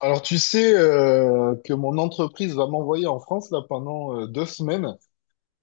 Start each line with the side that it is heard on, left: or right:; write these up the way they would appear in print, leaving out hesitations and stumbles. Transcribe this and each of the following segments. left: Alors tu sais que mon entreprise va m'envoyer en France là pendant 2 semaines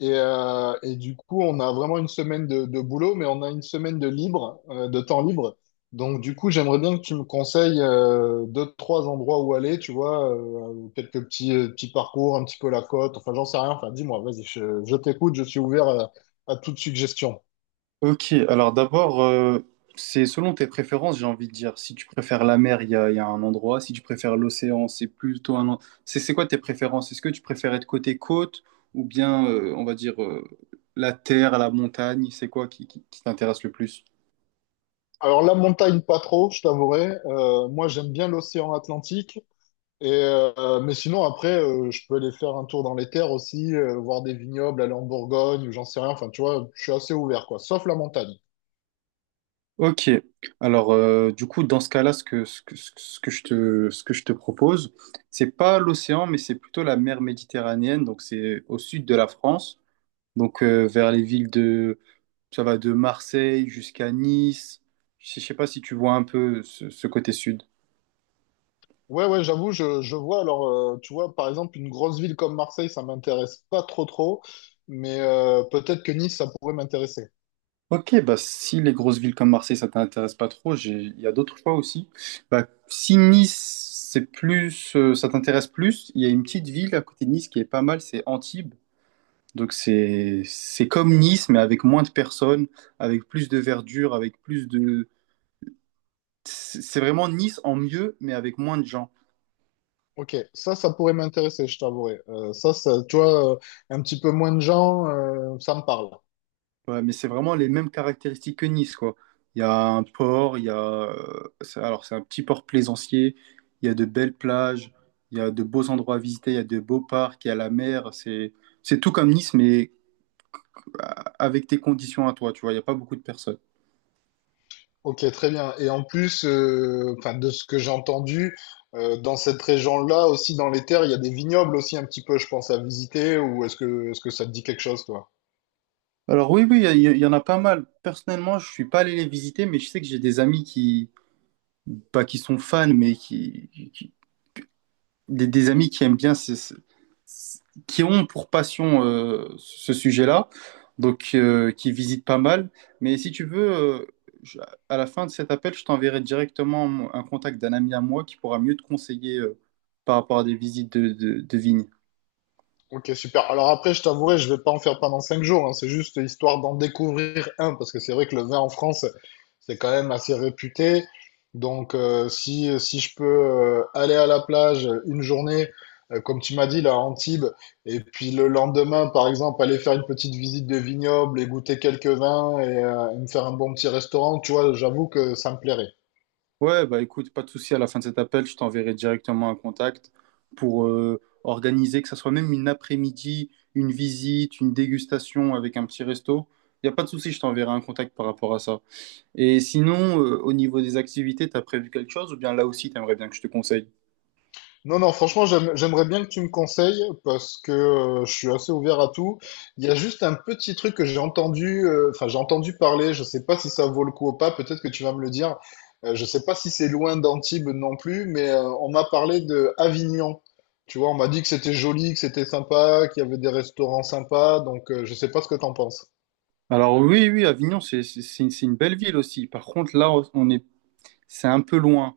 left: et du coup on a vraiment une semaine de boulot, mais on a une semaine de libre, de temps libre. Donc du coup j'aimerais bien que tu me conseilles deux trois endroits où aller, tu vois, quelques petits, petits parcours, un petit peu la côte, enfin j'en sais rien, enfin dis-moi, vas-y, je t'écoute, je suis ouvert à toute suggestion.
right: Ok, alors d'abord, c'est selon tes préférences, j'ai envie de dire. Si tu préfères la mer, il y a un endroit. Si tu préfères l'océan, c'est plutôt un... c'est quoi tes préférences? Est-ce que tu préfères être côté côte ou bien, on va dire, la terre, la montagne? C'est quoi qui t'intéresse le plus?
left: Alors la montagne pas trop, je t'avouerai. Moi j'aime bien l'océan Atlantique. Mais sinon, après, je peux aller faire un tour dans les terres aussi, voir des vignobles, aller en Bourgogne, ou j'en sais rien. Enfin, tu vois, je suis assez ouvert, quoi. Sauf la montagne.
right: Ok, alors du coup, dans ce cas-là, ce que je te propose, c'est pas l'océan, mais c'est plutôt la mer Méditerranéenne. Donc c'est au sud de la France, donc vers les villes. Ça va de Marseille jusqu'à Nice. Je ne sais pas si tu vois un peu ce côté sud.
left: Ouais, ouais, j'avoue, je vois. Alors, tu vois, par exemple, une grosse ville comme Marseille, ça m'intéresse pas trop, trop. Mais peut-être que Nice, ça pourrait m'intéresser.
right: Ok, bah si les grosses villes comme Marseille, ça t'intéresse pas trop, il y a d'autres choix aussi. Bah, si Nice, c'est plus, ça t'intéresse plus, il y a une petite ville à côté de Nice qui est pas mal, c'est Antibes. Donc c'est comme Nice, mais avec moins de personnes, avec plus de verdure, avec plus de... C'est vraiment Nice en mieux, mais avec moins de gens.
left: Ok, ça pourrait m'intéresser, je t'avouerai. Ça, ça, tu vois, un petit peu moins de gens, ça me parle.
right: Ouais, mais c'est vraiment les mêmes caractéristiques que Nice, quoi. Il y a un port, il y a... Alors, c'est un petit port plaisancier, il y a de belles plages, il y a de beaux endroits à visiter, il y a de beaux parcs, il y a la mer. C'est tout comme Nice, mais euh, avec tes conditions à toi, tu vois. Il n'y a pas beaucoup de personnes.
left: Ok, très bien. Et en plus, enfin, de ce que j'ai entendu, dans cette région-là aussi, dans les terres, il y a des vignobles aussi un petit peu, je pense, à visiter. Ou est-ce que ça te dit quelque chose, toi?
right: Alors oui, oui, il y en a pas mal. Personnellement, je suis pas allé les visiter, mais je sais que j'ai des amis qui, pas qui sont fans, mais qui, des amis qui aiment bien, qui ont pour passion ce sujet-là, donc qui visitent pas mal. Mais si tu veux, je- à la fin de cet appel, je t'enverrai directement un contact d'un ami à moi qui pourra mieux te conseiller par rapport à des visites de vignes.
left: Ok, super. Alors après, je t'avouerai, je vais pas en faire pendant 5 jours, hein. C'est juste histoire d'en découvrir un, parce que c'est vrai que le vin en France, c'est quand même assez réputé. Donc, si je peux aller à la plage une journée, comme tu m'as dit, là, à Antibes, et puis le lendemain, par exemple, aller faire une petite visite de vignoble et goûter quelques vins et me faire un bon petit restaurant, tu vois, j'avoue que ça me plairait.
right: Ouais, bah écoute, pas de souci, à la fin de cet appel, je t'enverrai directement un contact pour organiser, que ça soit même une après-midi, une visite, une dégustation avec un petit resto. Il n'y a pas de souci, je t'enverrai un contact par rapport à ça. Et sinon, au niveau des activités, t'as prévu quelque chose ou bien là aussi, t'aimerais bien que je te conseille?
left: Non, non, franchement, j'aimerais bien que tu me conseilles, parce que je suis assez ouvert à tout. Il y a juste un petit truc que j'ai entendu, enfin, j'ai entendu parler, je sais pas si ça vaut le coup ou pas, peut-être que tu vas me le dire. Je sais pas si c'est loin d'Antibes non plus, mais on m'a parlé de Avignon. Tu vois, on m'a dit que c'était joli, que c'était sympa, qu'il y avait des restaurants sympas, donc je sais pas ce que t'en penses.
right: Alors oui, oui, Avignon, c'est une belle ville aussi. Par contre, là, on est, c'est un peu loin.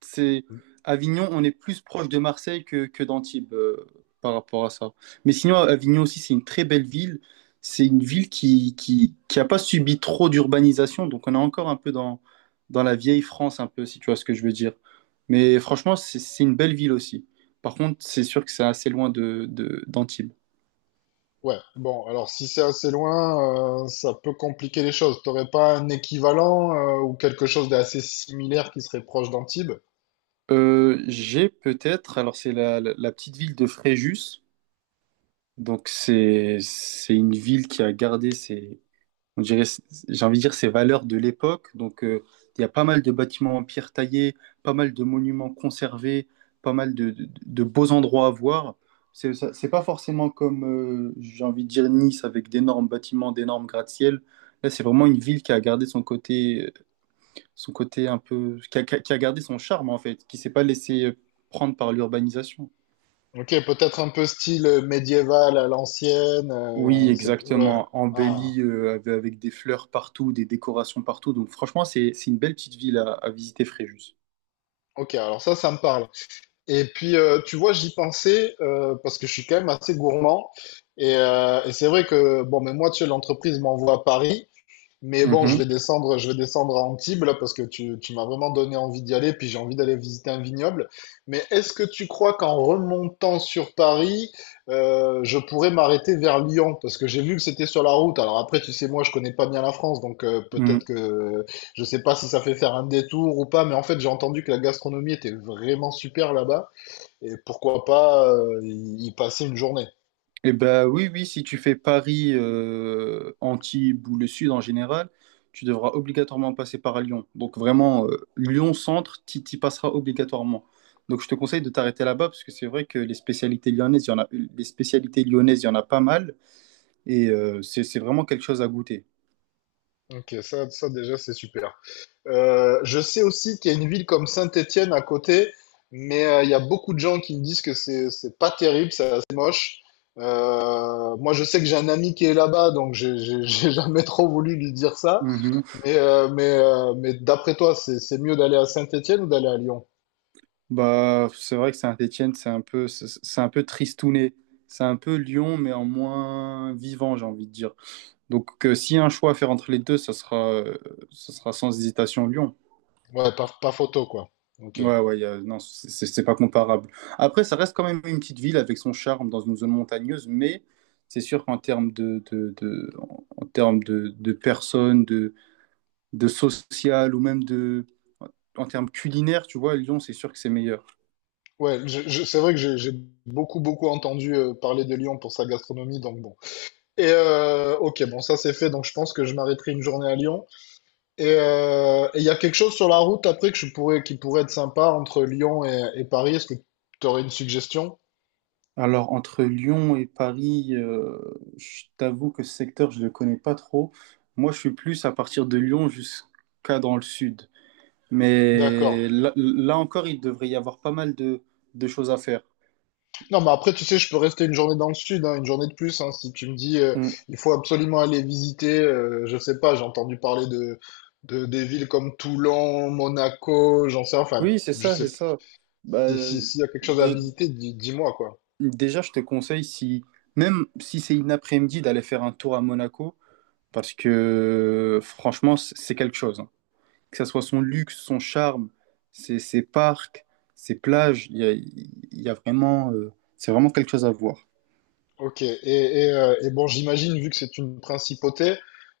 right: C'est Avignon, on est plus proche de Marseille que d'Antibes par rapport à ça. Mais sinon, Avignon aussi, c'est une très belle ville. C'est une ville qui a pas subi trop d'urbanisation, donc on est encore un peu dans la vieille France, un peu, si tu vois ce que je veux dire. Mais franchement, c'est une belle ville aussi. Par contre, c'est sûr que c'est assez loin d'Antibes.
left: Ouais, bon, alors si c'est assez loin, ça peut compliquer les choses. T'aurais pas un équivalent, ou quelque chose d'assez similaire qui serait proche d'Antibes?
right: J'ai peut-être, alors c'est la petite ville de Fréjus, donc c'est une ville qui a gardé ses, on dirait, j'ai envie de dire, ces valeurs de l'époque. Donc, il y a pas mal de bâtiments en pierre taillée, pas mal de monuments conservés, pas mal de beaux endroits à voir. C'est pas forcément comme, j'ai envie de dire, Nice avec d'énormes bâtiments, d'énormes gratte-ciel. Là, c'est vraiment une ville qui a gardé son côté un peu, qui a gardé son charme en fait, qui s'est pas laissé prendre par l'urbanisation.
left: Ok, peut-être un peu style médiéval à l'ancienne.
right: Oui,
left: Ouais.
right: exactement.
left: Ah,
right: Embellie avec des fleurs partout, des décorations partout. Donc franchement, c'est une belle petite ville à visiter, Fréjus.
left: ok, alors ça me parle. Et puis, tu vois, j'y pensais, parce que je suis quand même assez gourmand. Et c'est vrai que, bon, mais moi, tu sais, l'entreprise m'envoie à Paris. Mais bon,
right: Mhm.
left: je vais descendre à Antibes là, parce que tu m'as vraiment donné envie d'y aller, puis j'ai envie d'aller visiter un vignoble. Mais est-ce que tu crois qu'en remontant sur Paris, je pourrais m'arrêter vers Lyon? Parce que j'ai vu que c'était sur la route. Alors après, tu sais, moi, je connais pas bien la France, donc peut-être
right: Mhm.
left: que je sais pas si ça fait faire un détour ou pas. Mais en fait, j'ai entendu que la gastronomie était vraiment super là bas, et pourquoi pas y passer une journée.
right: Eh ben oui, oui, si tu fais Paris, Antibes ou le Sud en général, tu devras obligatoirement passer par Lyon. Donc vraiment, Lyon-Centre, tu y passeras obligatoirement. Donc je te conseille de t'arrêter là-bas parce que c'est vrai que les spécialités lyonnaises, il y en a pas mal et c'est vraiment quelque chose à goûter.
left: Ok, ça déjà, c'est super. Je sais aussi qu'il y a une ville comme Saint-Étienne à côté, mais il y a beaucoup de gens qui me disent que c'est pas terrible, c'est assez moche. Moi, je sais que j'ai un ami qui est là-bas, donc j'ai jamais trop voulu lui dire ça. Mais mais d'après toi, c'est mieux d'aller à Saint-Étienne ou d'aller à Lyon?
right: Bah, c'est vrai que Saint-Étienne, c'est un peu tristouné. C'est un peu Lyon, mais en moins vivant, j'ai envie de dire. Donc, s'il y a un choix à faire entre les deux, ça sera sans hésitation Lyon.
left: Ouais, pas photo, quoi. Ok.
right: Ouais, ouais, non, c'est pas comparable. Après, ça reste quand même une petite ville avec son charme dans une zone montagneuse, mais c'est sûr qu'en termes en en termes de personnes, de social ou même de, en termes culinaires, tu vois, Lyon, c'est sûr que c'est meilleur.
left: Ouais, c'est vrai que j'ai beaucoup beaucoup entendu parler de Lyon pour sa gastronomie, donc bon. Ok, bon, ça c'est fait, donc je pense que je m'arrêterai une journée à Lyon. Et il y a quelque chose sur la route après que je pourrais, qui pourrait être sympa entre Lyon et Paris. Est-ce que tu aurais une suggestion?
right: Alors, entre Lyon et Paris, je t'avoue que ce secteur, je ne le connais pas trop. Moi, je suis plus à partir de Lyon jusqu'à dans le sud.
left: D'accord.
right: Mais là, là encore, il devrait y avoir pas mal de choses à faire.
left: Non, mais après, tu sais, je peux rester une journée dans le sud, hein, une journée de plus, hein, si tu me dis,
right: Mm.
left: il faut absolument aller visiter, je sais pas, j'ai entendu parler de, des villes comme Toulon, Monaco, j'en sais, enfin,
right: Oui, c'est
left: je
right: ça,
left: sais,
right: c'est ça. Bah,
left: si, si, s'il y a quelque chose à
right: dé-
left: visiter, dis-moi, quoi.
right: déjà, je te conseille, si, même si c'est une après-midi, d'aller faire un tour à Monaco, parce que franchement, c'est quelque chose, hein. Que ce soit son luxe, son charme, ses parcs, ses plages, il y a vraiment, c'est vraiment quelque chose à voir.
left: Ok, et bon, j'imagine, vu que c'est une principauté,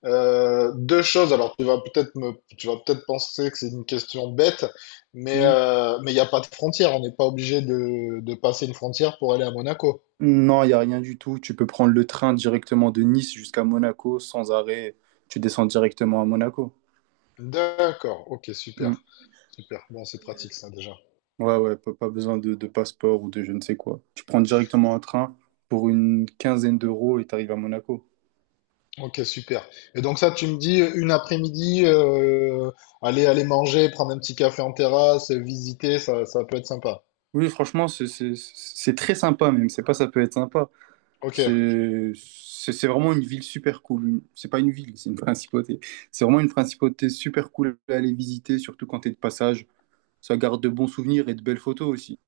left: deux choses. Alors, tu vas peut-être penser que c'est une question bête, mais
right: Hmm.
left: mais il n'y a pas de frontière. On n'est pas obligé de passer une frontière pour aller à Monaco.
right: Non, il n'y a rien du tout. Tu peux prendre le train directement de Nice jusqu'à Monaco sans arrêt. Tu descends directement à Monaco.
left: D'accord, ok,
right: Hmm.
left: super. Super. Bon, c'est pratique ça déjà.
right: Ouais, ouais, pas besoin de passeport ou de je ne sais quoi. Tu prends directement un train pour une quinzaine d'euros et tu arrives à Monaco.
left: Ok, super. Et donc ça, tu me dis une après-midi, aller manger, prendre un petit café en terrasse, visiter, ça peut être sympa.
right: Oui, franchement, c'est très sympa même. C'est pas ça peut être sympa.
left: Ok.
right: C'est vraiment une ville super cool. Une- C'est pas une ville, c'est une principauté. C'est vraiment une principauté super cool à aller visiter, surtout quand t'es de passage. Ça garde de bons souvenirs et de belles photos aussi.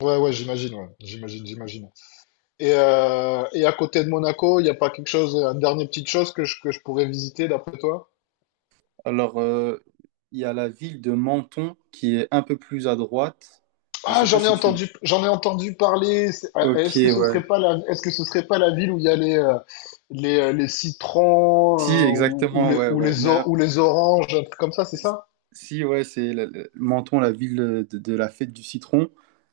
left: Ouais, ouais. J'imagine, j'imagine. Et à côté de Monaco, il n'y a pas quelque chose, une dernière petite chose que que je pourrais visiter d'après toi?
right: Alors, il y a la ville de Menton qui est un peu plus à droite. Je
left: Ah,
right: sais pas
left: j'en ai
right: si tu...
left: entendu, j'en ai entendu parler. Ah,
right: Ok,
left: est-ce que ce
right: ouais.
left: serait pas la, est-ce que ce serait pas la ville où il y a les citrons,
right: Si,
left: ou, ou
right: exactement,
left: les,
right: ouais,
left: ou
right: ouais.
left: les,
right: Mais
left: or- ou les oranges, un truc comme ça, c'est ça?
right: si, ouais, Menton, la ville de la fête du citron.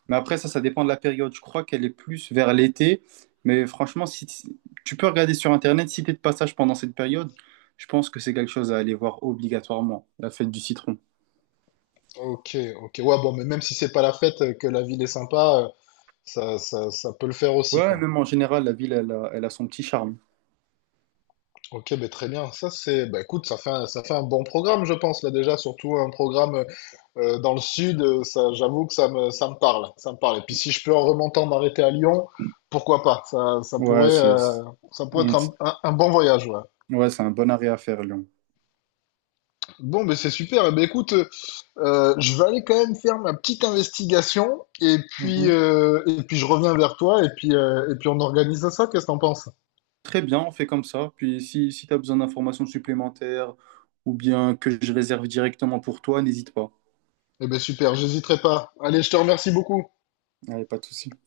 right: Mais après, ça dépend de la période. Je crois qu'elle est plus vers l'été. Mais franchement, tu peux regarder sur Internet, si tu es de passage pendant cette période, je pense que c'est quelque chose à aller voir obligatoirement, la fête du citron.
left: Ok, ok. Ouais, bon, mais même si c'est pas la fête, que la ville est sympa, ça peut le faire aussi,
right: Ouais,
left: quoi.
right: même en général, la ville, elle a son petit charme.
left: Ok, ben très bien. Ça, c'est, ben écoute, ça fait un bon programme, je pense, là déjà, surtout un programme dans le sud, ça, j'avoue que ça me parle. Et puis si je peux en remontant dans l'été à Lyon, pourquoi pas? Ça, ça
right: Ouais,
left: pourrait,
right: c'est c'est-
left: euh, ça pourrait
right: mm,
left: être un,
right: c'est-
left: un- un bon voyage, ouais.
right: ouais, c'est un bon arrêt à faire, Lyon.
left: Bon, mais c'est super. Eh ben écoute, je vais aller quand même faire ma petite investigation, et puis,
right: Mhm.
left: et puis je reviens vers toi, et puis, et puis on organise ça. Qu'est-ce que t'en penses?
right: Très bien, on fait comme ça. Puis si, si tu as besoin d'informations supplémentaires ou bien que je réserve directement pour toi, n'hésite pas.
left: Eh ben super, j'hésiterai pas. Allez, je te remercie beaucoup.
right: Allez, pas de souci.